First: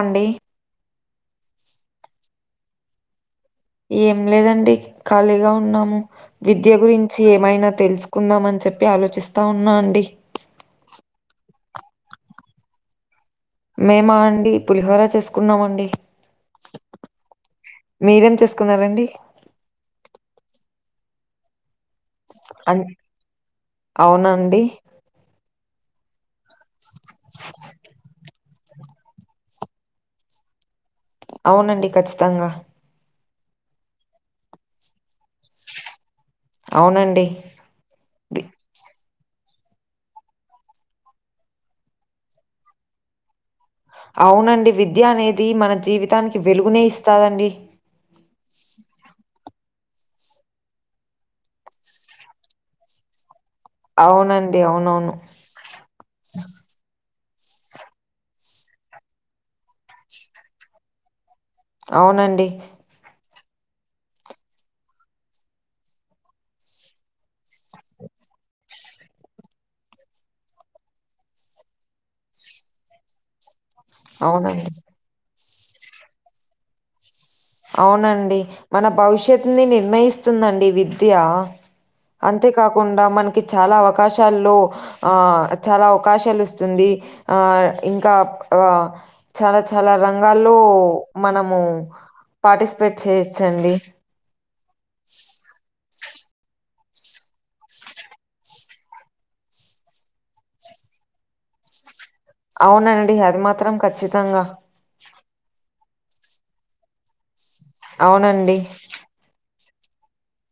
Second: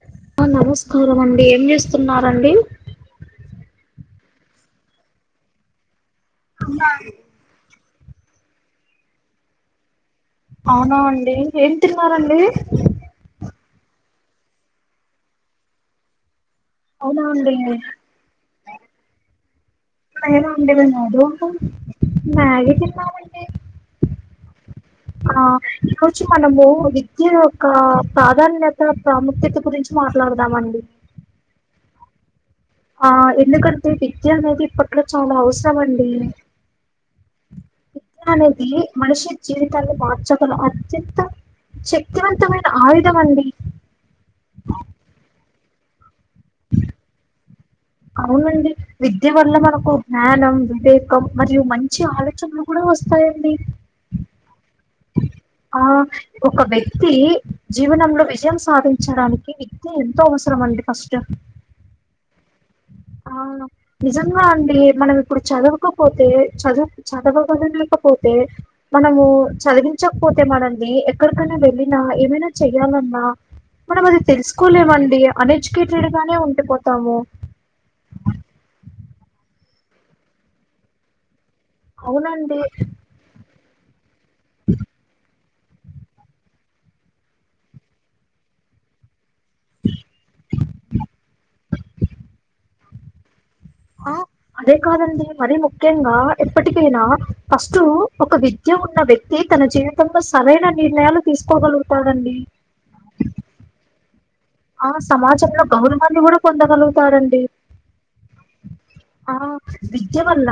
అండి ఆ నమస్కారం అండి ఏం చేస్తున్నారండి. ఏం లేదండి ఖాళీగా ఉన్నాము విద్య గురించీ ఏమైనా తెల్స్. కుందామని చెప్పి ఆలోచిస్తా ఉన్నా అండి. అవునా అండి ఏం తిన్నారండి. మేమా అండి పులిహోరా చేసుకున్నాం అండి. అవునా అండీ. అయినా అండి మేం [unintelligible] మ్యాగి అన్ తిన్నాం అండి. అవునా అండి? ఆ ఈ రోజు మనమూ విద్యా యొక్కా ప్రాధాన్యతా. ప్రాముఖ్యత గురించి మాట్లాడదామండి. అవునండి ఖచ్చితంగా ఆ ఎందుకంటే విద్యా అనేది ఇప్పట్లో చాలా అవసరం అండీ. అవునండి విద్యా వి అనేదీ మనిషి జీవితాన్ని మార్చగల అత్యంత. శక్తివంతమైన ఆయుధం అండి. అవునండి విద్య అనేది మన జీవితానికి వెలుగునే ఇస్తాదండి. అవునండి విద్య వల్ల మనకు జ్ఞానం, వివేకం మరియు మంచి ఆలోచనలు. కూడా వస్తాయండి. అవునండి అవునవును ఆ ఒక వ్యక్తీ జీవనంలో విజయం సాధించడానికి విద్ ద్యా ఎంతో అవసరం అండి ఫస్టు. అవునండి అవును నిజంగా అండీ మనం ఇప్పుడు చదవకపోతే చదువు చదవగలలేకపోతే. మనమూ చదివించకపోతే మనల్నీ ఎక్కడికన్నా వెళ్ళినా ఏమైనా చెయ్యాలన్నా. మనం అది అవునండి. తెలుసుకోలేమండీ అన్ఎడ్యుకేటెడ్ గానే ఉండిపోతాము. అవునండి మన భవిష్యత్తుని నిర్ణయిస్తుందండి విద్యా. అవునండి అంతేకాకుండా మనకి చాలా అవకాశాల్లో ఆ చాలా అవకాశాలు ఇస్తుంది ఆ ఇంకా ఆ. చాలా చాలా రంగాల్లో మనము. పార్టిసిపేట్ చేయొచ్చండి. ఆ అదే కాదండి మరి ముఖ్యంగా ఎప్పటికైనా ఫస్టూ ఒక విద్ ద్య ఉన్న వ్యక్తి తన జీవితంలో సరైన నిర్ణయాలు తీసుకోగలుగుతాడండి. అవునండి అది మాత్రం ఖచ్చితంగా ఆ సమాజంలో గౌరవాన్ని గూడా పొందగలుగుతారండి. అవునండి ఆ విద్య వల్ల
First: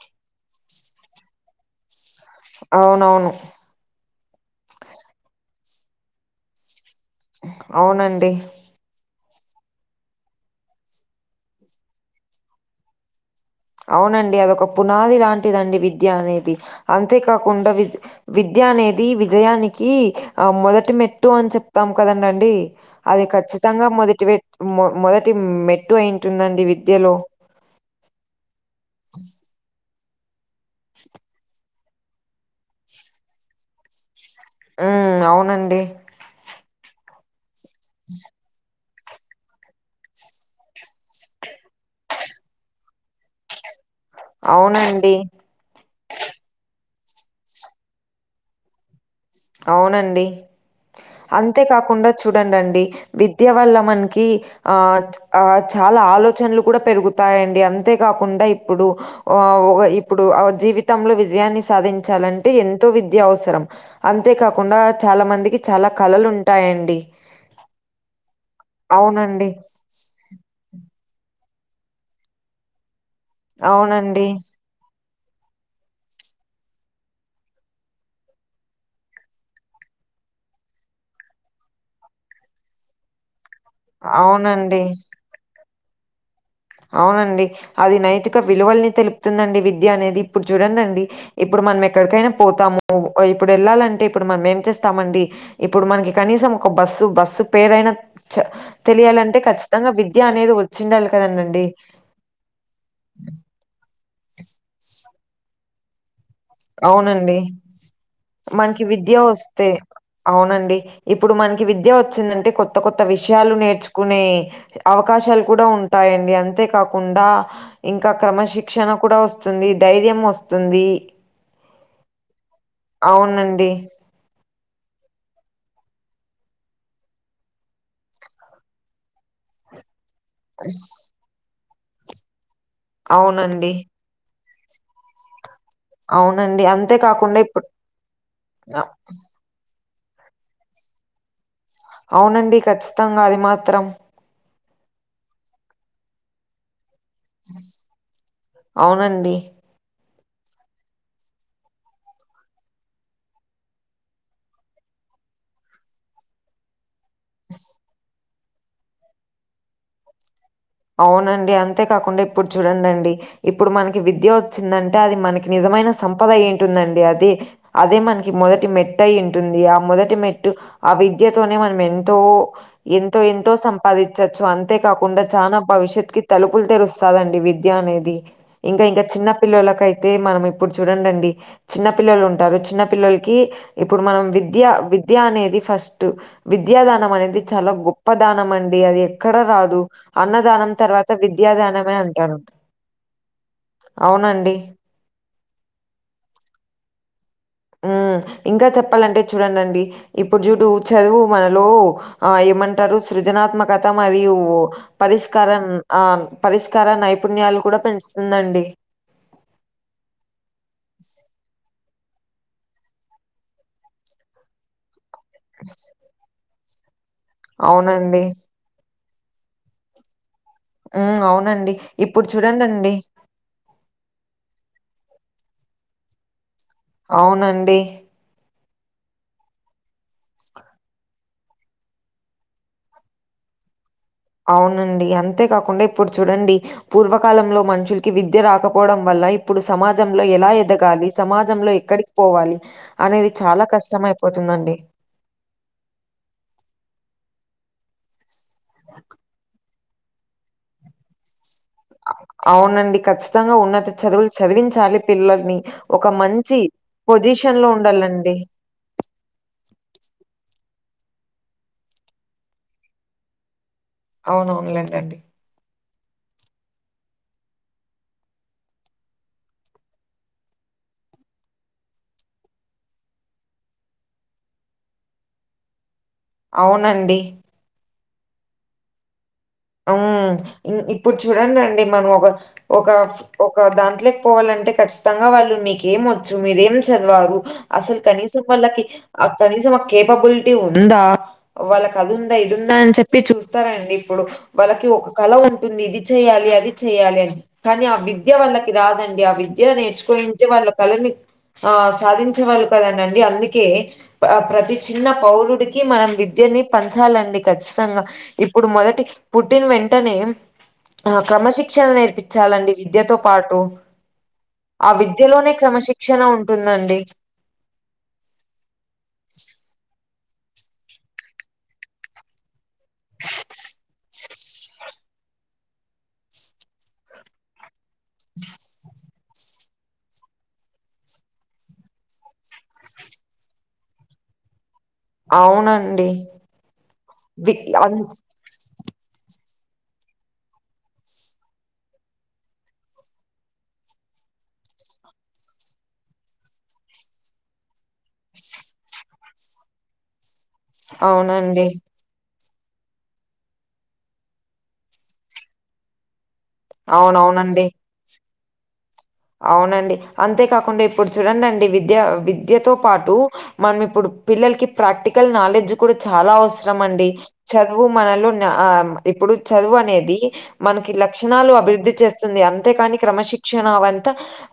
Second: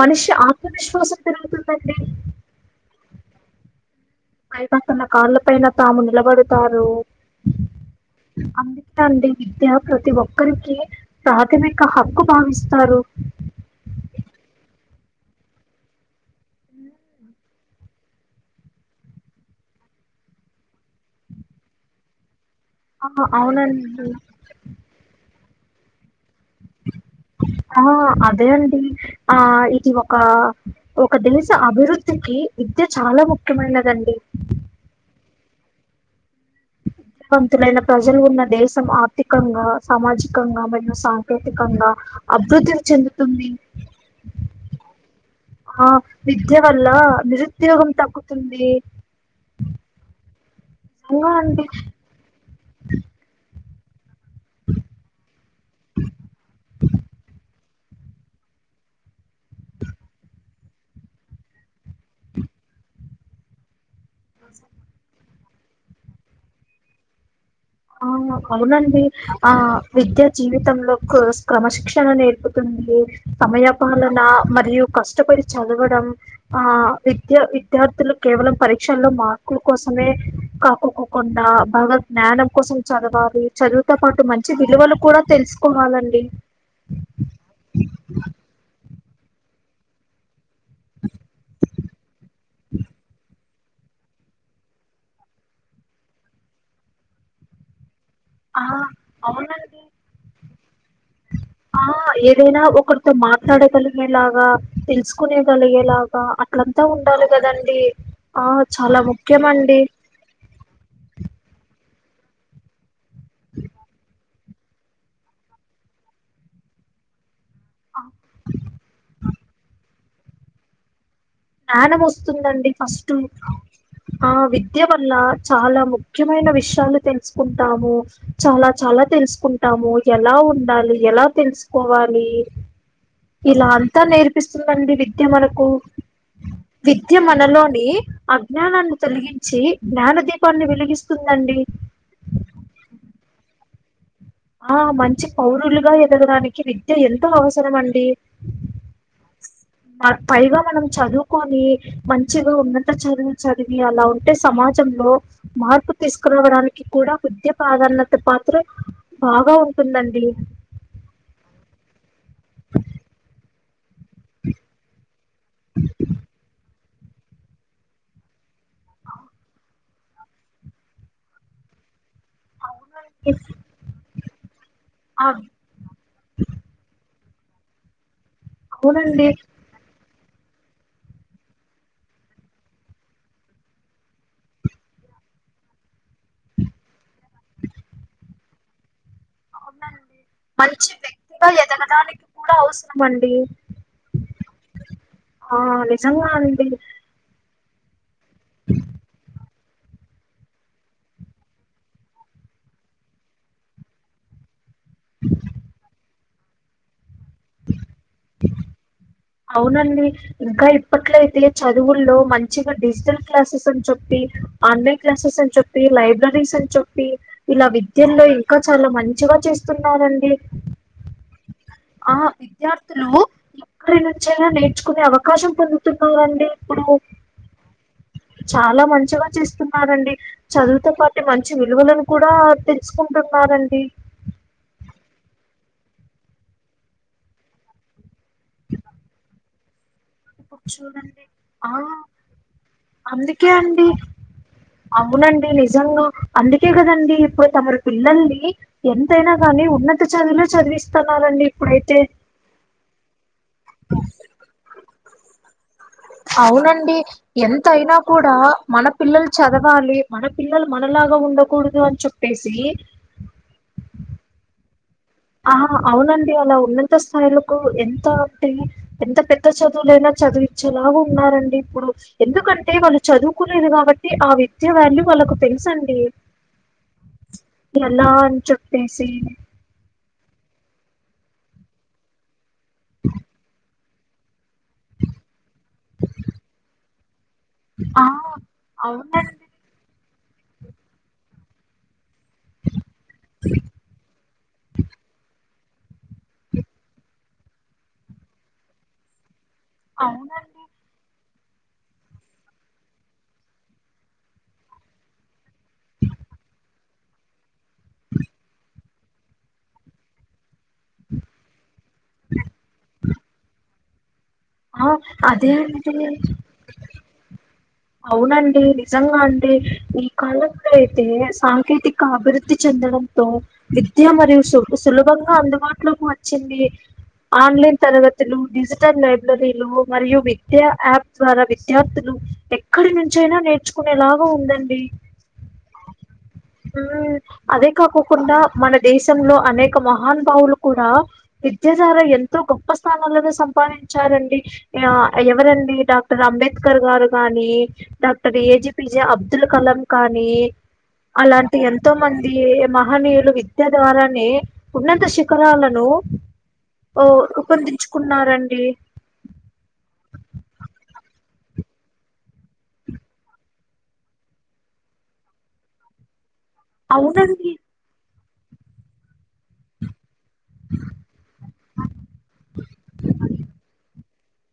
మనిషి ఆత్మవిశ్వాసం పెరుగుతుందండి అవునవును ఐతే తన కాళ్ల పైన తాము నిలబడతారు అవునండి అందుకే అండి విద్య ప్రతి ఒక్కరికి ప్రాథమిక హక్కు భావిస్తారు అవునండి అదొక పునాది లాంటిదండి విద్య అనేది అంతేకాకుండా విద్య విద్య అనేది విజయానికి ఆ మొదటి మెట్టు అని చెప్తాం కదండ అండి ఆ అది కఖచ్చితంగా అవునండి మొదటి మొ మొదటి మెట్టు అయింటుందండి విద్యలో ఆ అదే అండి ఆ ఇది ఒక ఒక దేశ అభివృద్ధికి విద్య చాలా ముఖ్యమైనదండి ఉం అవునండి పంతులైన ప్రజలు ఉన్న దేశం ఆర్థికంగా సామాజికంగా మరియు సాంకేతికంగా అభివృద్ధిని చెందుతుంది అవునండి ఆ విద్య వల్ల నిరుద్యోగం తగ్గుతుంది అవునండి నిజంగా అండి అంతే కాకుండా చూడండివిద్య వల్ల మనకి ఇ ఆ ఆ చాలా ఆలోచనలు కూడా పెరుగుతాయండి అంతేకాకుండా ఇప్పుడు ఒ హ ఇప్పుడు జీవితంలో విజయాన్ని సాధించాలంటే ఎంతో విద్య అవసరం అంతేకాకుండా చాలా మందికి చాలా కళలు ఉంటాయండి ఆ అవునండి ఆ విద్యా జీవితంలో క్రమశిక్షణ నేర్పుతుంది సమయ పాలన అవునండి. మరియు కష్టపడి చదవడం ఆ విద్య విద్యార్థులు కేవలం పరీక్షల్లో మార్కుల కోసమే కా కుండా భగవ జ్ఞానం కోసం చదవాలి చదువుతో పాటు మంచి అవునండి. విలువలు కూడా తెలుసుకోవాలండి అవునండి అది నైతిక విలువల్ని తెలుపుతుందండి విద్య అనేది ఇప్పుడు చూడండిండి ఇప్పుడు మనం ఎక్కడికైనా పోతాము ఓయి ఇప్పుడు వెళ్ళాలంటే ఇప్పుడు మనం ఏం చేస్తామండి ఇప్పుడు మనకి కనీసం ఒక బస్సు బస్సు పెరయినా చ ఆ తెలియాలంటే అవునండి ఖచ్చితంగా విద్య అనేది వచ్చిండాలి కదనండి ఆ ఏదైనా ఒకరితో మాట్లాడగలిగేలాగా తెలుసుకునే కలిగేలాగా అప్పుడంతా ఉండాలి అవునండి. కదండి ఆ మనకి చాలా విద్య ముఖ్యమ ఒస్తే అండి అవునండి ఇప్పుడు మనకి విద్య వచ్చిందంటే కొత్త కొత్త విషయాలు నేర్చుకునే అవకాశాలు కూడా ఉంటాయండి అంతేకాకుండా ఆ ఇంకా క్రమశిక్షణ కూడా వస్తుంది ధైర్యం వస్తుంది జ్ఞానం వస్తుందండి ఫస్ట్ అవునండి. ఆ విద్య వల్ల చాలా ముఖ్యమైన విషయాలు తెలుసుకుంటాము చాలా చాలా తెలుసుకుంటాము ఎలా ఉండాలి ఎలా తెలుసుకోవాలి ఇలా అవునండి. అంతా నేర్పిస్తుందండి విద్య మనకు అవునండి. అంతే విద్య కాకుండా ఇప్పుడు మనలోని అ అజ్ఞానాన్ని కొలిగిం చ్చి జ్ఞాన దీపాన్ని వెలిగిస్తుందండి అవునండి ఖచ్చితంగా అది మాత్రం ఆ మంచి పౌరులుగా ఎదగడానికి విద్య ఎం ఎన్తో అవసరం అండి అవునండి. పైగా మనం చదువుకొని మంచిగా ఉన్నత చదువు చదివి అలా ఉంటే సమాజంలో మార్పు తీసుకురావడానికి కూడా విద్య ప్రాధాన్యత పాత్ర బాగా ఉంటుందండి అవునండి అంతేకాకుండా ఇప్పుడు చూడండండి ఇప్పుడు మనకి విద్య వచ్చిందంటే అది మనకి నిజమైన సంపద ఏంటుందండి అది అదే మనకి మొదటి మెట్ అయి ఉంటుంది ఆ మొదటి మెట్టు ఆ విద్యతోనే మనం ఎంతో ఎంతో అవునండి ఎంతో సంపాదించచ్చు అంతే కాకుండా ఆ చానా భవిష్యత్ కి తలుపులు తెరుస్తాదండి విద్య అనేది ఇంకా ఇంకా అవునండి చిన్న పిల్లలకైతే అయితే మనం ఇప్పుడు చూడండండి చిన్న పిల్లలు ఉంటారు చిన్న పిల్లలకి ఇప్పుడు మనం విద్య విద్య అనేది ఫస్ట్ విద్యా దానం అనేది చాలా గొప్ప దానం అండి అది ఎక్కడ రాదు అవునండి అన్నది దానం మంచి తర్వాత విద్యా వ్యక్తిగా దానమే ఎదగడానికి అంటరంట కూడా అవసరం అండి అవునండి ఆ నిజంగా అండి ఉ ఇంకా చెప్పాలంటే చూడండండి ఇప్పుడు చుడు చదువు మనలో ఆ ఏమంటారు సృజనాత్మకత మరియు పరిష్కార ఆ పరిష్కార నైపుణ్యాలు కూడా పెంచుతుందండి అవునండి ఇంకా ఇప్పట్లో అయితే చదువుల్లో మంచిగా డిజిటల్ క్లాసెస్ అని చెప్పి ఆన్లైన్ క్లాసెస్ అని చెప్పి, లైబ్రరీస్ అని చెప్పి ఇలా అవునండి విద్యల్లో ఇంకా చాలా మంచిగా చేస్తున్నారండి ఉ అవునండి ఆ ఇప్పుడు చూడండి విద్యార్థులు ఇప్ అక్కడి నుంచినా నేర్చుకునే అవకాశం పొందుతున్నరండి ఇప్పుడు అవునండి చాలా మంచిగా చేస్తున్నారండి చదువుతో పాటు మంచి విలువలను కూడా తెలుసుకుంటున్నారండి అవునండి అంతేకాకుండా ఇప్పుడు చూడండి పూర్వకాలంలో మనుషులు కి విద్య రాకపోవడం వల్ల ఇప్పుడు సమాజంలో ఎలా ఇప్పుడు ఎదగాలి చూడండి సమాజంలో ఆ ఎక్కడికి పోవాలి అనేది అందుకే చాలా అండి కష్టమ అయిపోతుందండి అవునండి నిజంగా అందుకే కదండి ఇప్పుడు తమరు పిల్లల్ని ఎంతైనా కానీ ఉన్నత చదువుల చదివిస్తురండి ఇప్పుడైతే అవునండి ఖచ్చితంగా ఉన్నది చదువు చదివించాలి పిల్లల్ని ఒక మంచి అవునండి పొజిషన్ లో ఎంతయినా కూడా ఉండాలండి మన పిల్లలు చదవాలి మన పిల్లలు మనలాగా ఉండకూడదు అని చెప్పేసి అవునవునులేన్ లేండి ఆహా అవునండి అలా ఉన్నత స్థాయిలకు ఎంత అంటే ఎంత పెద్ద చదువులైనా చదువి ఇచ్చేలా ఉన్నారండి ఇప్పుడు ఎందుకంటే వాళ్ళు చదువుకోలేదు కాబట్టి ఆ విద్య వాల్యూ వాళ్ళకు తెలుసండి అవునండి ఎలా అని చెప్పేసి అ ఇప్పుడు చూడండి అండి మనం ఒక ఒక ఒక దాంట్లో పోవాలంటే ఖచ్చితంగా వాళ్ళు మీకెం వచ్చు మీరేం చదివారు అసలు ఆ! కనీసం వాళ్ళకి ఆ అవునండి. కనీసం ఆ కేపబిలిటీ ఉందా వాళ్ళకి అది ఉందా ఇదిందా అని చెప్పి చూస్తారంండి ఇప్పుడు వాళ్ళకి ఒక కళ ఉంట టుంది ఇది చెయ్యాలి అది చెయాలి అని కానీ ఆ విద్య వాళ్ళకి రాదండి ఆ విద్య నేర్చుకో అవునండి. వాళ్ళ కళని ఆ సాధించే వాళ్ళు కదండండి అందుకే ప్రతి చిన్న పౌరుడికి మనం విద్యని పంచాలండి ఖచ్చితంగా ఇప్పుడు మొదటి పుట్టిన్ వెంటనే ఆ క్రమశిక్షణ నేర్పించాలండి విద్యతో పాటు ఆ విద్యలోనే అదే క్రమశిక్షణ అండి. ఉంటుందండి అవునండి నిజంగా అండి ఈ కాలంలో అయితే సాంకేతిక అభివృద్ధి చెందడంతో విద్య మరియు సు సులభంగా అందుబాటులోకి వచ్చింది ఆన్లైన్ తరగతులు డిజిటల్ బ్ మరియు విద్యా యాప్ ద్వారా విద్యార్థులు ఏక్కడినుంచయినా నేర్చుకునేలాగా ఉందండి అవునండి హ్మ్ వి అదే అన్- కాకోకుండా మన దేశంలో అనేక మహానబావులు కూడా విద్యాధార ఎంతో గొప్ప స్థానాలనే సంపాదించారండి ఆ ఎవరండి డాక్టర్ అంబేద్కర్ గారు గాని డాక్టర్ ఏజిపిజే అబ్దుల్ కలాం కానీ అలాంటి అవునండి ఎంతో మంది మహనీయులు విద్య ద్వారానే ఉన్నత శిఖరాలను ఓ అవునవునండి రూపొందించుకున్నారండి అవునండి అంతేకాకుండా ఇప్పుడు చూడండి అండి విద్య విద్యతో పాటు మనం ఇప్పుడు పిల్లలకి ప్రాక్టికల్ నాలెడ్జ్ కూడా చాలా అవసర్ అవసరమండి అవునండి చదువు మనలో ఆ ఇప్పుడు చదువు అనేది మనకి లక్షణాలు అభివృద్ధి చేస్తుంది అంతేకాని క్రమశిక్షణ అవ త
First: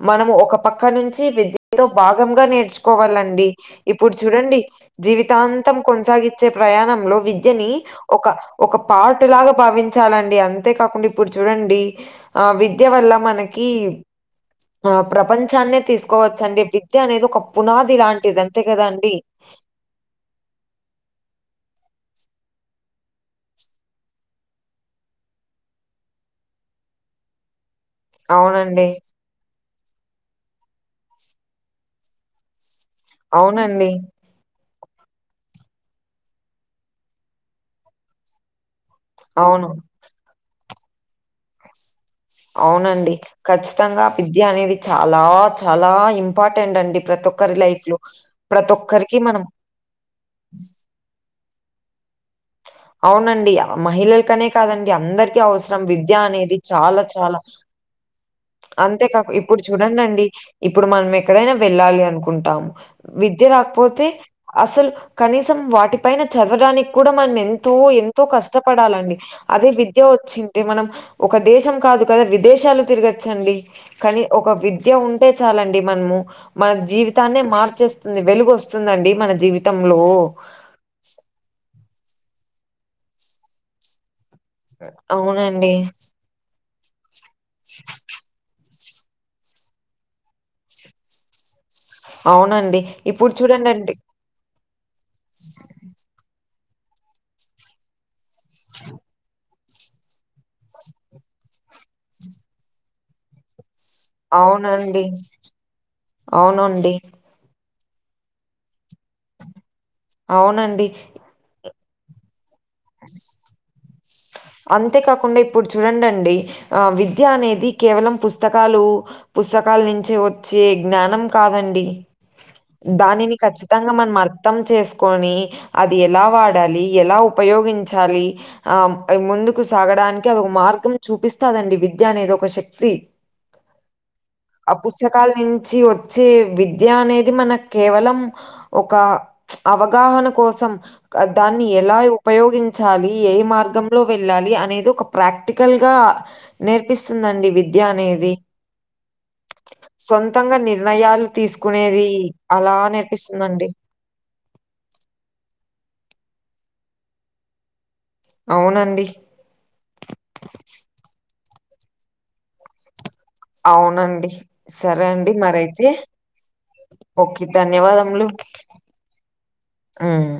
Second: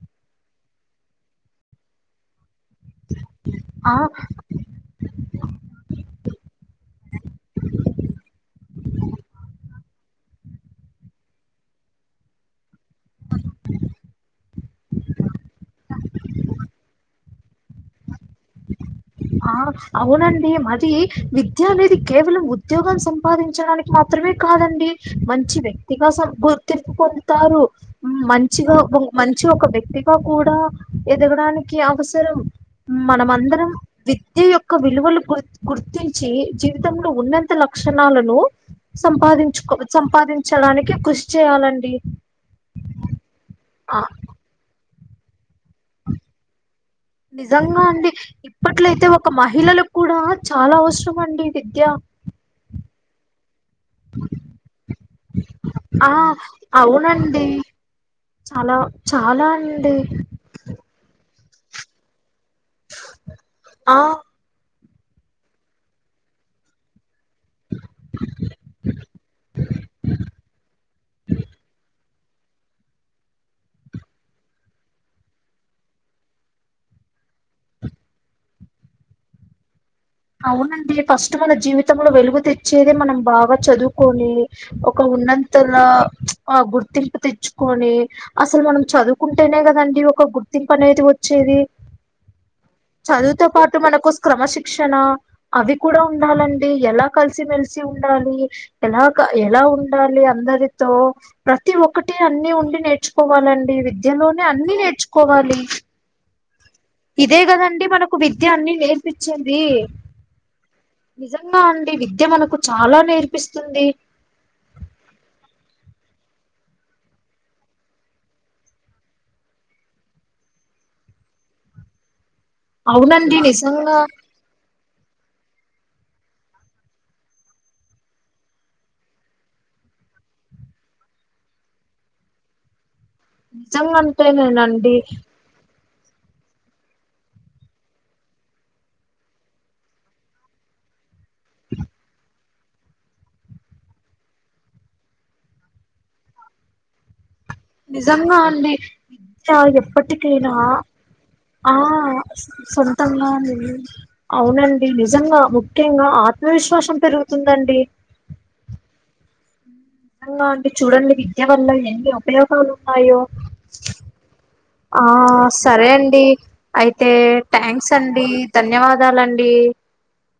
మనం ఒక పక్క నుంచి విద్యతో భాగంగా నేర్చుకు కోవాలండి ఆ ఇప్పుడు చూడండి జీవితాంతం కొనసాగించే ప్రయాణంలో విద్యని ఒక ఒక పాటలాగా భావించాలండి అంతేకాకుండా ఇప్పుడు చూడండి ఆ విద్య వల్ల మనకి ఆ ప్రపంచాన్నే తీసుకోవచ్చండి విద్య అనేది ఒక పునాది లాంటిది అంతే కదా అండి ఆ అవునండి అది విద్య అనేది కేవలం ఉద్యోగం సంపాదించడానికి మాత్రమే కాదండి మంచి వ్యక్తిగా గుర్తింపు పొందుతారు మ్మ్ మంచిగా అవునండి. మంచి ఒక వ్యక్తిగా కూడా ఎదగడానికి అవసరం హ్మ్ మనంమందరం అవునండి. విద్య యొక్క విలువలు గు గుర్తించి జీవితంలో ఉన్నంత లక్షణాలను అవును. సంపాదించుకో సంపాదించడానికి కృషి చేయాలండి అవునండి ఆ ఖచ్చితంగా విద్య అనేది చాలా చాలా ఇంపార్టెంట్ అండి ప్రతి ఒక్కరి నిజంగా లైఫ్‌లో. అండి ప్రతి ఇప్పట్లయితే ఒక్కరికి ఒక మనం మహిళలకు కూడా చాలా అవసరం అండి విద్య అవునండి మహిళలకనే కాదండి అందరికి విద్య అవసరం ఆ విద్య అనేది చాలా చాలా అవునండి చాలా అంతేకా చాలా ఇప్పుడు అండి చూడండండి ఇప్పుడు మనం ఎక్కడైనా వెళ్ళాలి అనుకుంటాము విద్య ఆ రాకపోతే అసలు కనీసం వాటిపైన చదవడానికి కూడా మన ఎంతో ఎంతో కష్టపడాలండి అదే విద్య వచ్చింటే మనం ఒక దేశం కాదు కదా విదేశాలు తిరగచ్చండి కానీ ఒక విద్య ఉంటే చాలండి మనము మన జీవితాన్నే మార్చేస్తుంది వెలుగు వస్తుందండి మన జీవితంలో అవునండి ఫస్ట్ మన జీవితంలో వెలుగు తెచ్చేదే మనం బాగా చదువుకొని ఒక ఉన్నంతర అవునండి. ప్చ్ ఆ గుర్తింపు తెచ్చుకొని అసలు మనం చదువు కుంటేనే కదండి ఒక గుర్తింపు అనేది వచ్చేది అవునండి ఇప్పుడు చదువుతో పాటు చూడండండి మనకు క్రమశిక్షణ అవి కూడా ఉండాలండి ఎలా కలిసిమెలిసి ఉండాలి ఎలాగా ఎలా ఉండాలి అందరితో ప్రతి ఒక్కటి అన్ని ఉండి నేర్చుకోవాలండి విద్యలోనే అన్ని అవునండి. నేర్చుకోవాలి అవునండి ఇదే కదండి మనకు విద్య అన్నీ నేర్పిచేది అవునండి నిజంగా అండి విద్య మనకు చాలా నేర్పిస్తుంది అంతేకాకుండా ఇప్పుడు చూడండండి విద్య అనేది కేవలం పుస్తకాలు పుస్తకాల నుంచే వచ్చే జ్ఞానం కాదండి దానిని అవునండి ఖచ్చితంగా నిజంగా మనం అర్థం చేసుకొని అది ఎలా వాడాలి ఎలా ఉపయోగించాలి ఆ ముందుకు సాగడానికి అదొక మార్గం చూపిస్తాదండి విద్య అనేది ఒక శక్తి ఆ నిజంగాంటేనేనండి పుస్తకాలు నుంచి వచ్చే విద్య అనేది మనకు కేవలం ఒక అవగాహన కోసం దాన్ని ఎలా ఉపయోగించాలి ఏ మార్గంలో వెళ్ళాలి అనేది ఒక ప్రాక్టికల్ గా నేర్పిస్తుందండి వి నిజంగా అండి ఎప్పటికైనా సొంతంగా నిర్ణయాలు ఆ తీసుకునేది అలా సొంతంగానే నేర్పిస్తుందండి అవునండి నిజంగా ముఖ్యంగా ఆత్మవిశ్వాసం పెరుగుతుందండి అవునండి నిజంగా అండి చూడండి విద్య వల్ల ఎన్ని ఉపయోగాలు ఉన్నాయో అవునండి ఆ సరే అండి మరైతే సరే అండి అయితే ఓకే థ్యాంక్స్ అండి ధన్యవాదాలండి హ్మ్